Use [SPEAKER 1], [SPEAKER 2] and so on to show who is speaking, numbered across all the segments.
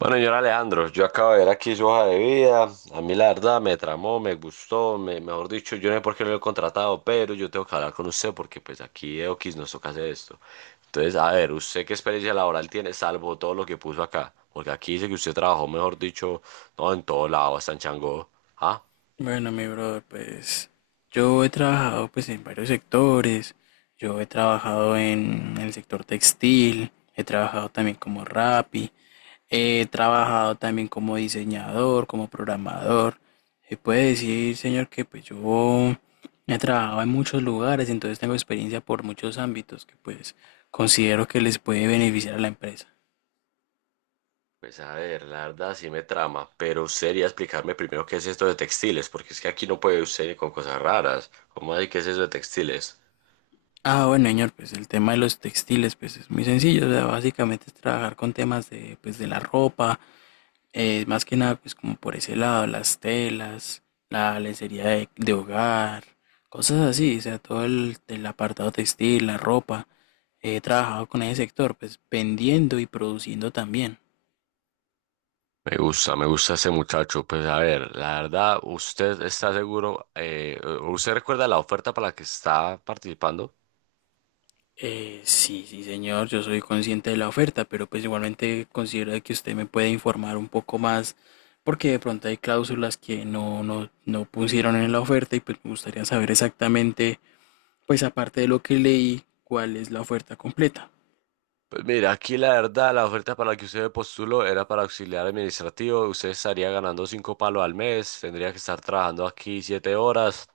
[SPEAKER 1] Bueno, señor Alejandro, yo acabo de ver aquí su hoja de vida. A mí la verdad me tramó, me gustó, mejor dicho, yo no sé por qué no lo he contratado, pero yo tengo que hablar con usted porque pues aquí X nos toca hacer esto. Entonces, a ver, ¿usted qué experiencia laboral tiene salvo todo lo que puso acá? Porque aquí dice que usted trabajó, mejor dicho, no en todo lado, hasta en Changó. ¿Ah?
[SPEAKER 2] Bueno, mi brother, pues yo he trabajado pues en varios sectores. Yo he trabajado en el sector textil, he trabajado también como Rappi, he trabajado también como diseñador, como programador. Se puede decir, señor, que pues yo he trabajado en muchos lugares, entonces tengo experiencia por muchos ámbitos que pues considero que les puede beneficiar a la empresa.
[SPEAKER 1] Pues a ver, la verdad sí me trama, pero sería explicarme primero qué es esto de textiles, porque es que aquí no puede usted ni con cosas raras. ¿Cómo así que es eso de textiles?
[SPEAKER 2] Ah, bueno, señor, pues el tema de los textiles, pues es muy sencillo, o sea, básicamente es trabajar con temas de, pues, de la ropa. Más que nada, pues como por ese lado, las telas, la lencería de hogar, cosas así, o sea, todo el apartado textil, la ropa. He trabajado con ese sector, pues vendiendo y produciendo también.
[SPEAKER 1] Me gusta ese muchacho. Pues a ver, la verdad, ¿usted está seguro? ¿Usted recuerda la oferta para la que está participando?
[SPEAKER 2] Sí, sí, señor, yo soy consciente de la oferta, pero pues igualmente considero de que usted me puede informar un poco más, porque de pronto hay cláusulas que no pusieron en la oferta y pues me gustaría saber exactamente, pues aparte de lo que leí, cuál es la oferta completa.
[SPEAKER 1] Pues mira, aquí la verdad, la oferta para la que usted postuló era para auxiliar administrativo. Usted estaría ganando cinco palos al mes, tendría que estar trabajando aquí 7 horas.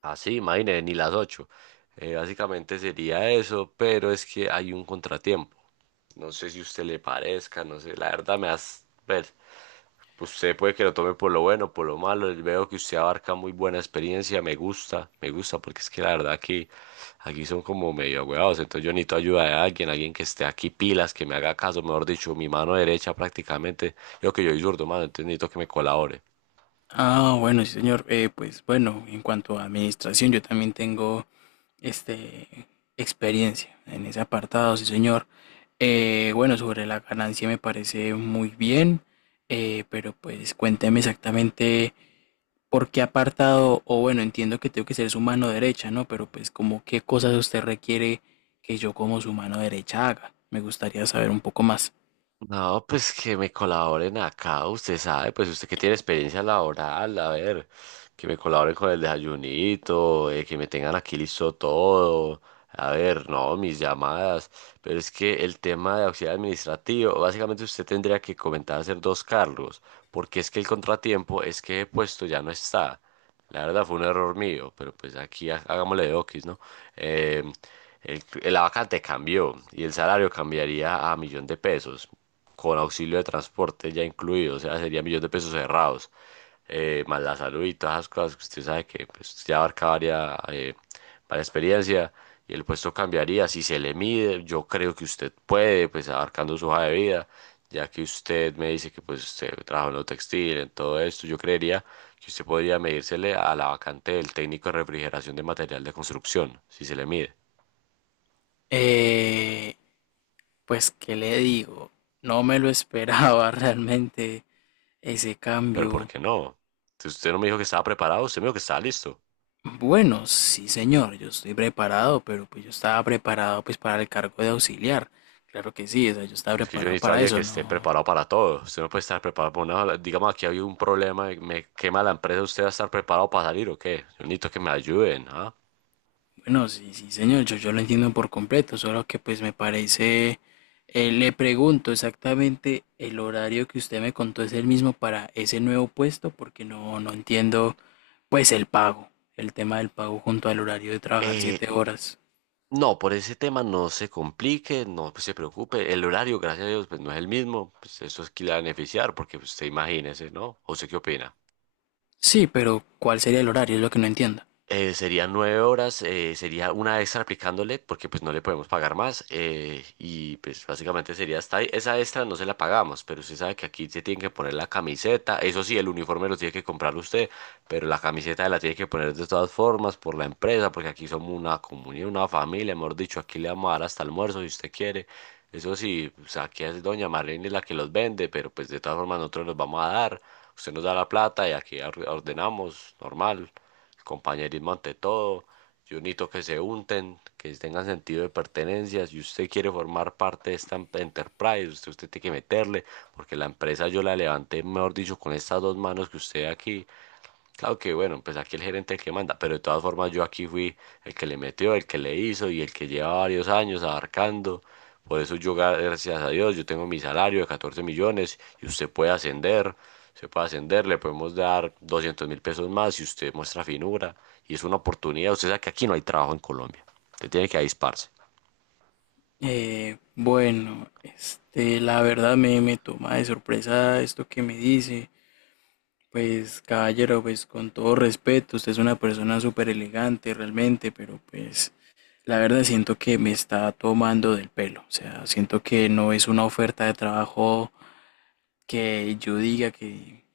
[SPEAKER 1] Así, imagínese, ni las ocho. Básicamente sería eso, pero es que hay un contratiempo. No sé si a usted le parezca, no sé, la verdad me has... ver. Pues, usted puede que lo tome por lo bueno, por lo malo, y veo que usted abarca muy buena experiencia. Me gusta, porque es que la verdad que aquí son como medio agüevados. Entonces yo necesito ayuda de alguien, alguien que esté aquí pilas, que me haga caso, mejor dicho, mi mano derecha prácticamente. Yo que yo soy zurdo, mano, entonces necesito que me colabore.
[SPEAKER 2] Ah, bueno, sí, señor. Pues bueno, en cuanto a administración, yo también tengo este experiencia en ese apartado, sí, señor. Bueno, sobre la ganancia me parece muy bien, pero pues cuénteme exactamente por qué apartado, o bueno, entiendo que tengo que ser su mano derecha, ¿no? Pero pues como qué cosas usted requiere que yo como su mano derecha haga. Me gustaría saber un poco más.
[SPEAKER 1] No, pues que me colaboren acá, usted sabe, pues usted que tiene experiencia laboral, a ver, que me colaboren con el desayunito, que me tengan aquí listo todo, a ver, no, mis llamadas, pero es que el tema de auxiliar administrativo, básicamente usted tendría que comentar hacer dos cargos, porque es que el contratiempo es que el puesto ya no está, la verdad fue un error mío, pero pues aquí hagámosle de oquis, ¿no? eh, el, la vacante cambió y el salario cambiaría a millón de pesos, con auxilio de transporte ya incluido, o sea, sería millón de pesos cerrados, más la salud y todas esas cosas que usted sabe que pues, ya abarca varias, varias experiencia y el puesto cambiaría si se le mide, yo creo que usted puede, pues abarcando su hoja de vida. Ya que usted me dice que pues usted trabajó en lo textil, en todo esto, yo creería que usted podría medírsele a la vacante del técnico de refrigeración de material de construcción, si se le mide.
[SPEAKER 2] Eh, pues, ¿qué le digo? No me lo esperaba realmente. Ese
[SPEAKER 1] Pero ¿por
[SPEAKER 2] cambio,
[SPEAKER 1] qué no? Si usted no me dijo que estaba preparado, usted me dijo que estaba listo.
[SPEAKER 2] bueno, sí señor, yo estoy preparado, pero pues yo estaba preparado pues para el cargo de auxiliar. Claro que sí, o sea, yo estaba
[SPEAKER 1] Pues que yo
[SPEAKER 2] preparado
[SPEAKER 1] necesito a
[SPEAKER 2] para
[SPEAKER 1] alguien que
[SPEAKER 2] eso,
[SPEAKER 1] esté
[SPEAKER 2] no.
[SPEAKER 1] preparado para todo. Usted no puede estar preparado para una... Digamos, aquí hay un problema, me quema la empresa, ¿usted va a estar preparado para salir o qué? Yo necesito que me ayuden, ¿ah?
[SPEAKER 2] Bueno, sí, sí señor, yo lo entiendo por completo, solo que pues me parece, le pregunto exactamente el horario que usted me contó es el mismo para ese nuevo puesto, porque no entiendo pues el pago, el tema del pago junto al horario de trabajar
[SPEAKER 1] Eh,
[SPEAKER 2] 7 horas.
[SPEAKER 1] no, por ese tema no se complique, no pues, se preocupe. El horario, gracias a Dios, pues no es el mismo. Pues eso es que le va a beneficiar, porque pues, usted imagínese, ¿no? ¿O usted qué opina?
[SPEAKER 2] Sí, pero ¿cuál sería el horario? Es lo que no entiendo.
[SPEAKER 1] Serían 9 horas, sería una extra aplicándole porque pues no le podemos pagar más y pues básicamente sería hasta ahí. Esa extra no se la pagamos, pero usted sabe que aquí se tiene que poner la camiseta, eso sí, el uniforme lo tiene que comprar usted, pero la camiseta la tiene que poner de todas formas por la empresa porque aquí somos una comunidad, una familia, mejor dicho, aquí le vamos a dar hasta almuerzo si usted quiere. Eso sí, o sea, aquí es doña Marlene la que los vende, pero pues de todas formas nosotros los vamos a dar. Usted nos da la plata y aquí ordenamos, normal. Compañerismo ante todo. Yo necesito que se unten, que tengan sentido de pertenencia. Si usted quiere formar parte de esta enterprise, usted tiene que meterle, porque la empresa yo la levanté, mejor dicho, con estas dos manos que usted ve aquí. Claro que bueno, pues aquí el gerente es el que manda, pero de todas formas yo aquí fui el que le metió, el que le hizo y el que lleva varios años abarcando. Por eso yo, gracias a Dios, yo tengo mi salario de 14 millones y usted puede ascender, se puede ascender, le podemos dar 200.000 pesos más si usted muestra finura y es una oportunidad. Usted sabe que aquí no hay trabajo en Colombia, usted tiene que avisparse.
[SPEAKER 2] Bueno, la verdad me toma de sorpresa esto que me dice. Pues, caballero, pues con todo respeto, usted es una persona súper elegante realmente, pero pues la verdad siento que me está tomando del pelo. O sea, siento que no es una oferta de trabajo que yo diga que,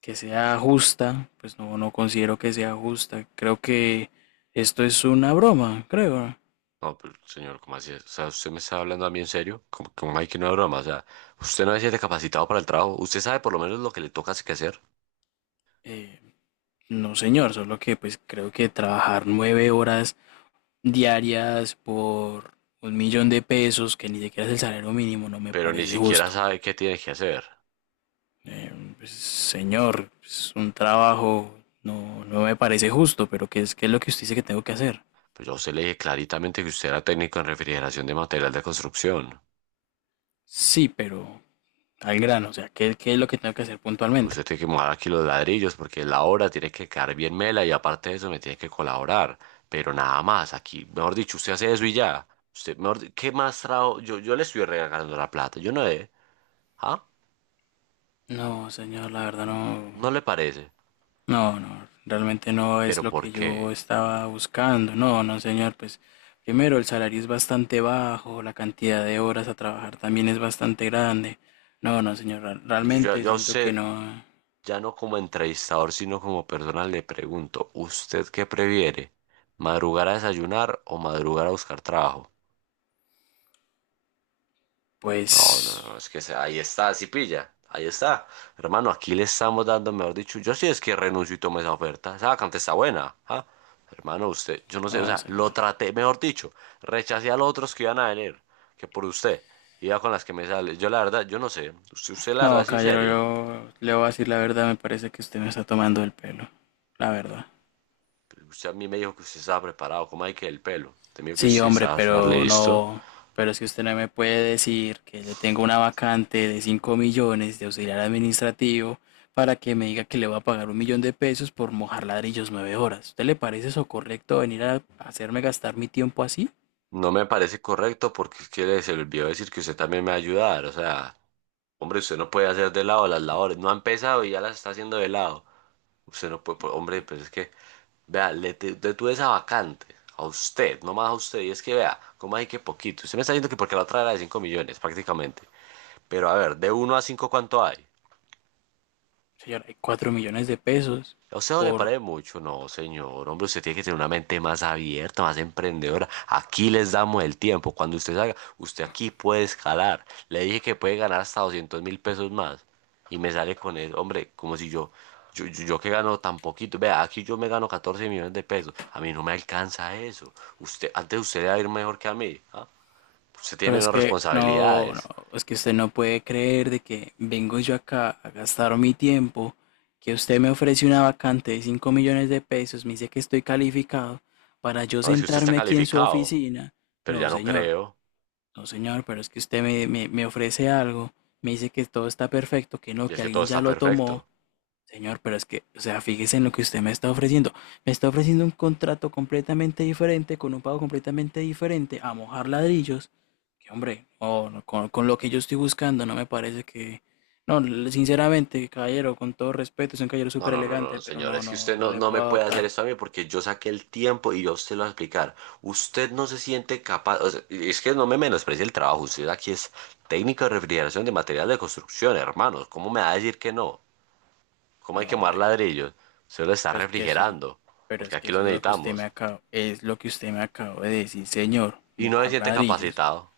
[SPEAKER 2] que sea justa. Pues no, no considero que sea justa. Creo que esto es una broma, creo.
[SPEAKER 1] No, pero señor, ¿cómo así es? O sea, ¿usted me está hablando a mí en serio? ¿Cómo, cómo hay que no es broma? O sea, usted no se siente capacitado para el trabajo, usted sabe por lo menos lo que le toca que hacer.
[SPEAKER 2] Eh, No, señor, solo que pues creo que trabajar 9 horas diarias por 1 millón de pesos, que ni siquiera es el salario mínimo, no me
[SPEAKER 1] Pero ni
[SPEAKER 2] parece
[SPEAKER 1] siquiera
[SPEAKER 2] justo.
[SPEAKER 1] sabe qué tiene que hacer.
[SPEAKER 2] Eh, pues, señor, es un trabajo no me parece justo, pero ¿qué es lo que usted dice que tengo que hacer?
[SPEAKER 1] Pues yo a usted le dije claritamente que usted era técnico en refrigeración de material de construcción.
[SPEAKER 2] Sí, pero al grano, o sea, ¿qué es lo que tengo que hacer puntualmente?
[SPEAKER 1] Usted tiene que mojar aquí los ladrillos porque la obra tiene que quedar bien mela y aparte de eso me tiene que colaborar. Pero nada más, aquí, mejor dicho, usted hace eso y ya. Usted, mejor, ¿qué más trabajo? Yo le estoy regalando la plata, yo no le, ¿ah?
[SPEAKER 2] No, señor, la verdad no.
[SPEAKER 1] ¿No le parece?
[SPEAKER 2] No, no, realmente no es
[SPEAKER 1] ¿Pero
[SPEAKER 2] lo
[SPEAKER 1] por
[SPEAKER 2] que yo
[SPEAKER 1] qué?
[SPEAKER 2] estaba buscando. No, no, señor, pues primero el salario es bastante bajo, la cantidad de horas a trabajar también es bastante grande. No, no, señor,
[SPEAKER 1] Pues
[SPEAKER 2] realmente
[SPEAKER 1] yo a
[SPEAKER 2] siento que
[SPEAKER 1] usted
[SPEAKER 2] no,
[SPEAKER 1] ya no como entrevistador, sino como persona le pregunto, ¿usted qué prefiere? ¿Madrugar a desayunar o madrugar a buscar trabajo? No, no,
[SPEAKER 2] pues,
[SPEAKER 1] no, es que ahí está, si pilla, ahí está. Hermano, aquí le estamos dando, mejor dicho, yo sí es que renuncio y tomo esa oferta. Esa vacante está buena, ¿ah? Hermano, usted, yo no sé, o
[SPEAKER 2] no,
[SPEAKER 1] sea, lo
[SPEAKER 2] señor.
[SPEAKER 1] traté, mejor dicho, rechacé a los otros que iban a venir, que por usted, iba con las que me sale. Yo la verdad, yo no sé, usted la verdad,
[SPEAKER 2] No,
[SPEAKER 1] sí,
[SPEAKER 2] caballero,
[SPEAKER 1] serio.
[SPEAKER 2] yo le voy a decir la verdad, me parece que usted me está tomando el pelo, la verdad.
[SPEAKER 1] Pero usted a mí me dijo que usted estaba preparado. ¿Cómo hay que el pelo? Usted me dijo que
[SPEAKER 2] Sí,
[SPEAKER 1] usted
[SPEAKER 2] hombre,
[SPEAKER 1] estaba
[SPEAKER 2] pero
[SPEAKER 1] listo.
[SPEAKER 2] no, pero si usted no me puede decir que le tengo una vacante de 5 millones de auxiliar administrativo para que me diga que le va a pagar 1 millón de pesos por mojar ladrillos 9 horas. ¿Usted le parece eso correcto venir a hacerme gastar mi tiempo así?
[SPEAKER 1] No me parece correcto porque es que se le olvidó decir que usted también me va a ayudar. O sea, hombre, usted no puede hacer de lado las labores. No ha empezado y ya las está haciendo de lado. Usted no puede, pues, hombre, pues es que, vea, le detuve esa vacante. A usted, no más a usted. Y es que, vea, ¿cómo hay que poquito? Usted me está diciendo que porque la otra era de 5 millones, prácticamente. Pero a ver, de uno a 5 ¿cuánto hay?
[SPEAKER 2] Señora, hay 4 millones de pesos.
[SPEAKER 1] A usted no le parece mucho, no, señor. Hombre, usted tiene que tener una mente más abierta, más emprendedora. Aquí les damos el tiempo. Cuando usted salga, usted aquí puede escalar. Le dije que puede ganar hasta 200.000 pesos más. Y me sale con eso, hombre, como si yo, yo que gano tan poquito. Vea, aquí yo me gano 14 millones de pesos. A mí no me alcanza eso. Usted, antes usted le va a ir mejor que a mí. ¿Ah? Usted
[SPEAKER 2] Pero
[SPEAKER 1] tiene
[SPEAKER 2] es
[SPEAKER 1] menos
[SPEAKER 2] que no, no,
[SPEAKER 1] responsabilidades.
[SPEAKER 2] es que usted no puede creer de que vengo yo acá a gastar mi tiempo, que usted me ofrece una vacante de 5 millones de pesos, me dice que estoy calificado para yo
[SPEAKER 1] No, si usted está
[SPEAKER 2] sentarme aquí en su
[SPEAKER 1] calificado,
[SPEAKER 2] oficina.
[SPEAKER 1] pero
[SPEAKER 2] No,
[SPEAKER 1] ya no
[SPEAKER 2] señor,
[SPEAKER 1] creo.
[SPEAKER 2] no, señor, pero es que usted me ofrece algo, me dice que todo está perfecto, que no,
[SPEAKER 1] Y es
[SPEAKER 2] que
[SPEAKER 1] que todo
[SPEAKER 2] alguien ya
[SPEAKER 1] está
[SPEAKER 2] lo tomó.
[SPEAKER 1] perfecto.
[SPEAKER 2] Señor, pero es que, o sea, fíjese en lo que usted me está ofreciendo. Me está ofreciendo un contrato completamente diferente, con un pago completamente diferente, a mojar ladrillos. Que hombre, no, no, con lo que yo estoy buscando, no me parece que... No, sinceramente, caballero, con todo respeto, es un caballero
[SPEAKER 1] No,
[SPEAKER 2] súper
[SPEAKER 1] no, no, no,
[SPEAKER 2] elegante, pero
[SPEAKER 1] señor.
[SPEAKER 2] no,
[SPEAKER 1] Es que
[SPEAKER 2] no,
[SPEAKER 1] usted
[SPEAKER 2] no
[SPEAKER 1] no,
[SPEAKER 2] le
[SPEAKER 1] no me
[SPEAKER 2] puedo
[SPEAKER 1] puede hacer
[SPEAKER 2] adoptar.
[SPEAKER 1] esto a mí porque yo saqué el tiempo y yo se lo voy a explicar. Usted no se siente capaz. O sea, y es que no me menosprecie el trabajo. Usted aquí es técnico de refrigeración de material de construcción, hermanos. ¿Cómo me va a decir que no? ¿Cómo hay
[SPEAKER 2] No,
[SPEAKER 1] que mover
[SPEAKER 2] hombre,
[SPEAKER 1] ladrillos? Usted lo está
[SPEAKER 2] pero es que eso es,
[SPEAKER 1] refrigerando
[SPEAKER 2] pero
[SPEAKER 1] porque
[SPEAKER 2] es que
[SPEAKER 1] aquí lo
[SPEAKER 2] eso es lo que usted me
[SPEAKER 1] necesitamos.
[SPEAKER 2] acaba, es lo que usted me acabó de decir, señor,
[SPEAKER 1] Y no se
[SPEAKER 2] mojar
[SPEAKER 1] siente
[SPEAKER 2] ladrillos.
[SPEAKER 1] capacitado.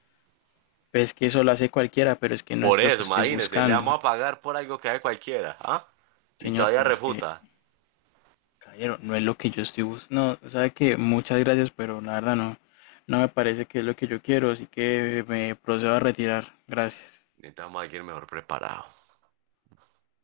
[SPEAKER 2] Pues es que eso lo hace cualquiera, pero es que no
[SPEAKER 1] Por
[SPEAKER 2] es lo
[SPEAKER 1] eso,
[SPEAKER 2] que estoy
[SPEAKER 1] imagínese, le vamos
[SPEAKER 2] buscando.
[SPEAKER 1] a pagar por algo que haga cualquiera, ¿ah? Y
[SPEAKER 2] Señor,
[SPEAKER 1] todavía
[SPEAKER 2] pero es que...
[SPEAKER 1] refuta.
[SPEAKER 2] Caballero, no es lo que yo estoy buscando. No, sabe que muchas gracias, pero la verdad no, no me parece que es lo que yo quiero, así que me procedo a retirar. Gracias.
[SPEAKER 1] Necesitamos a alguien mejor preparado.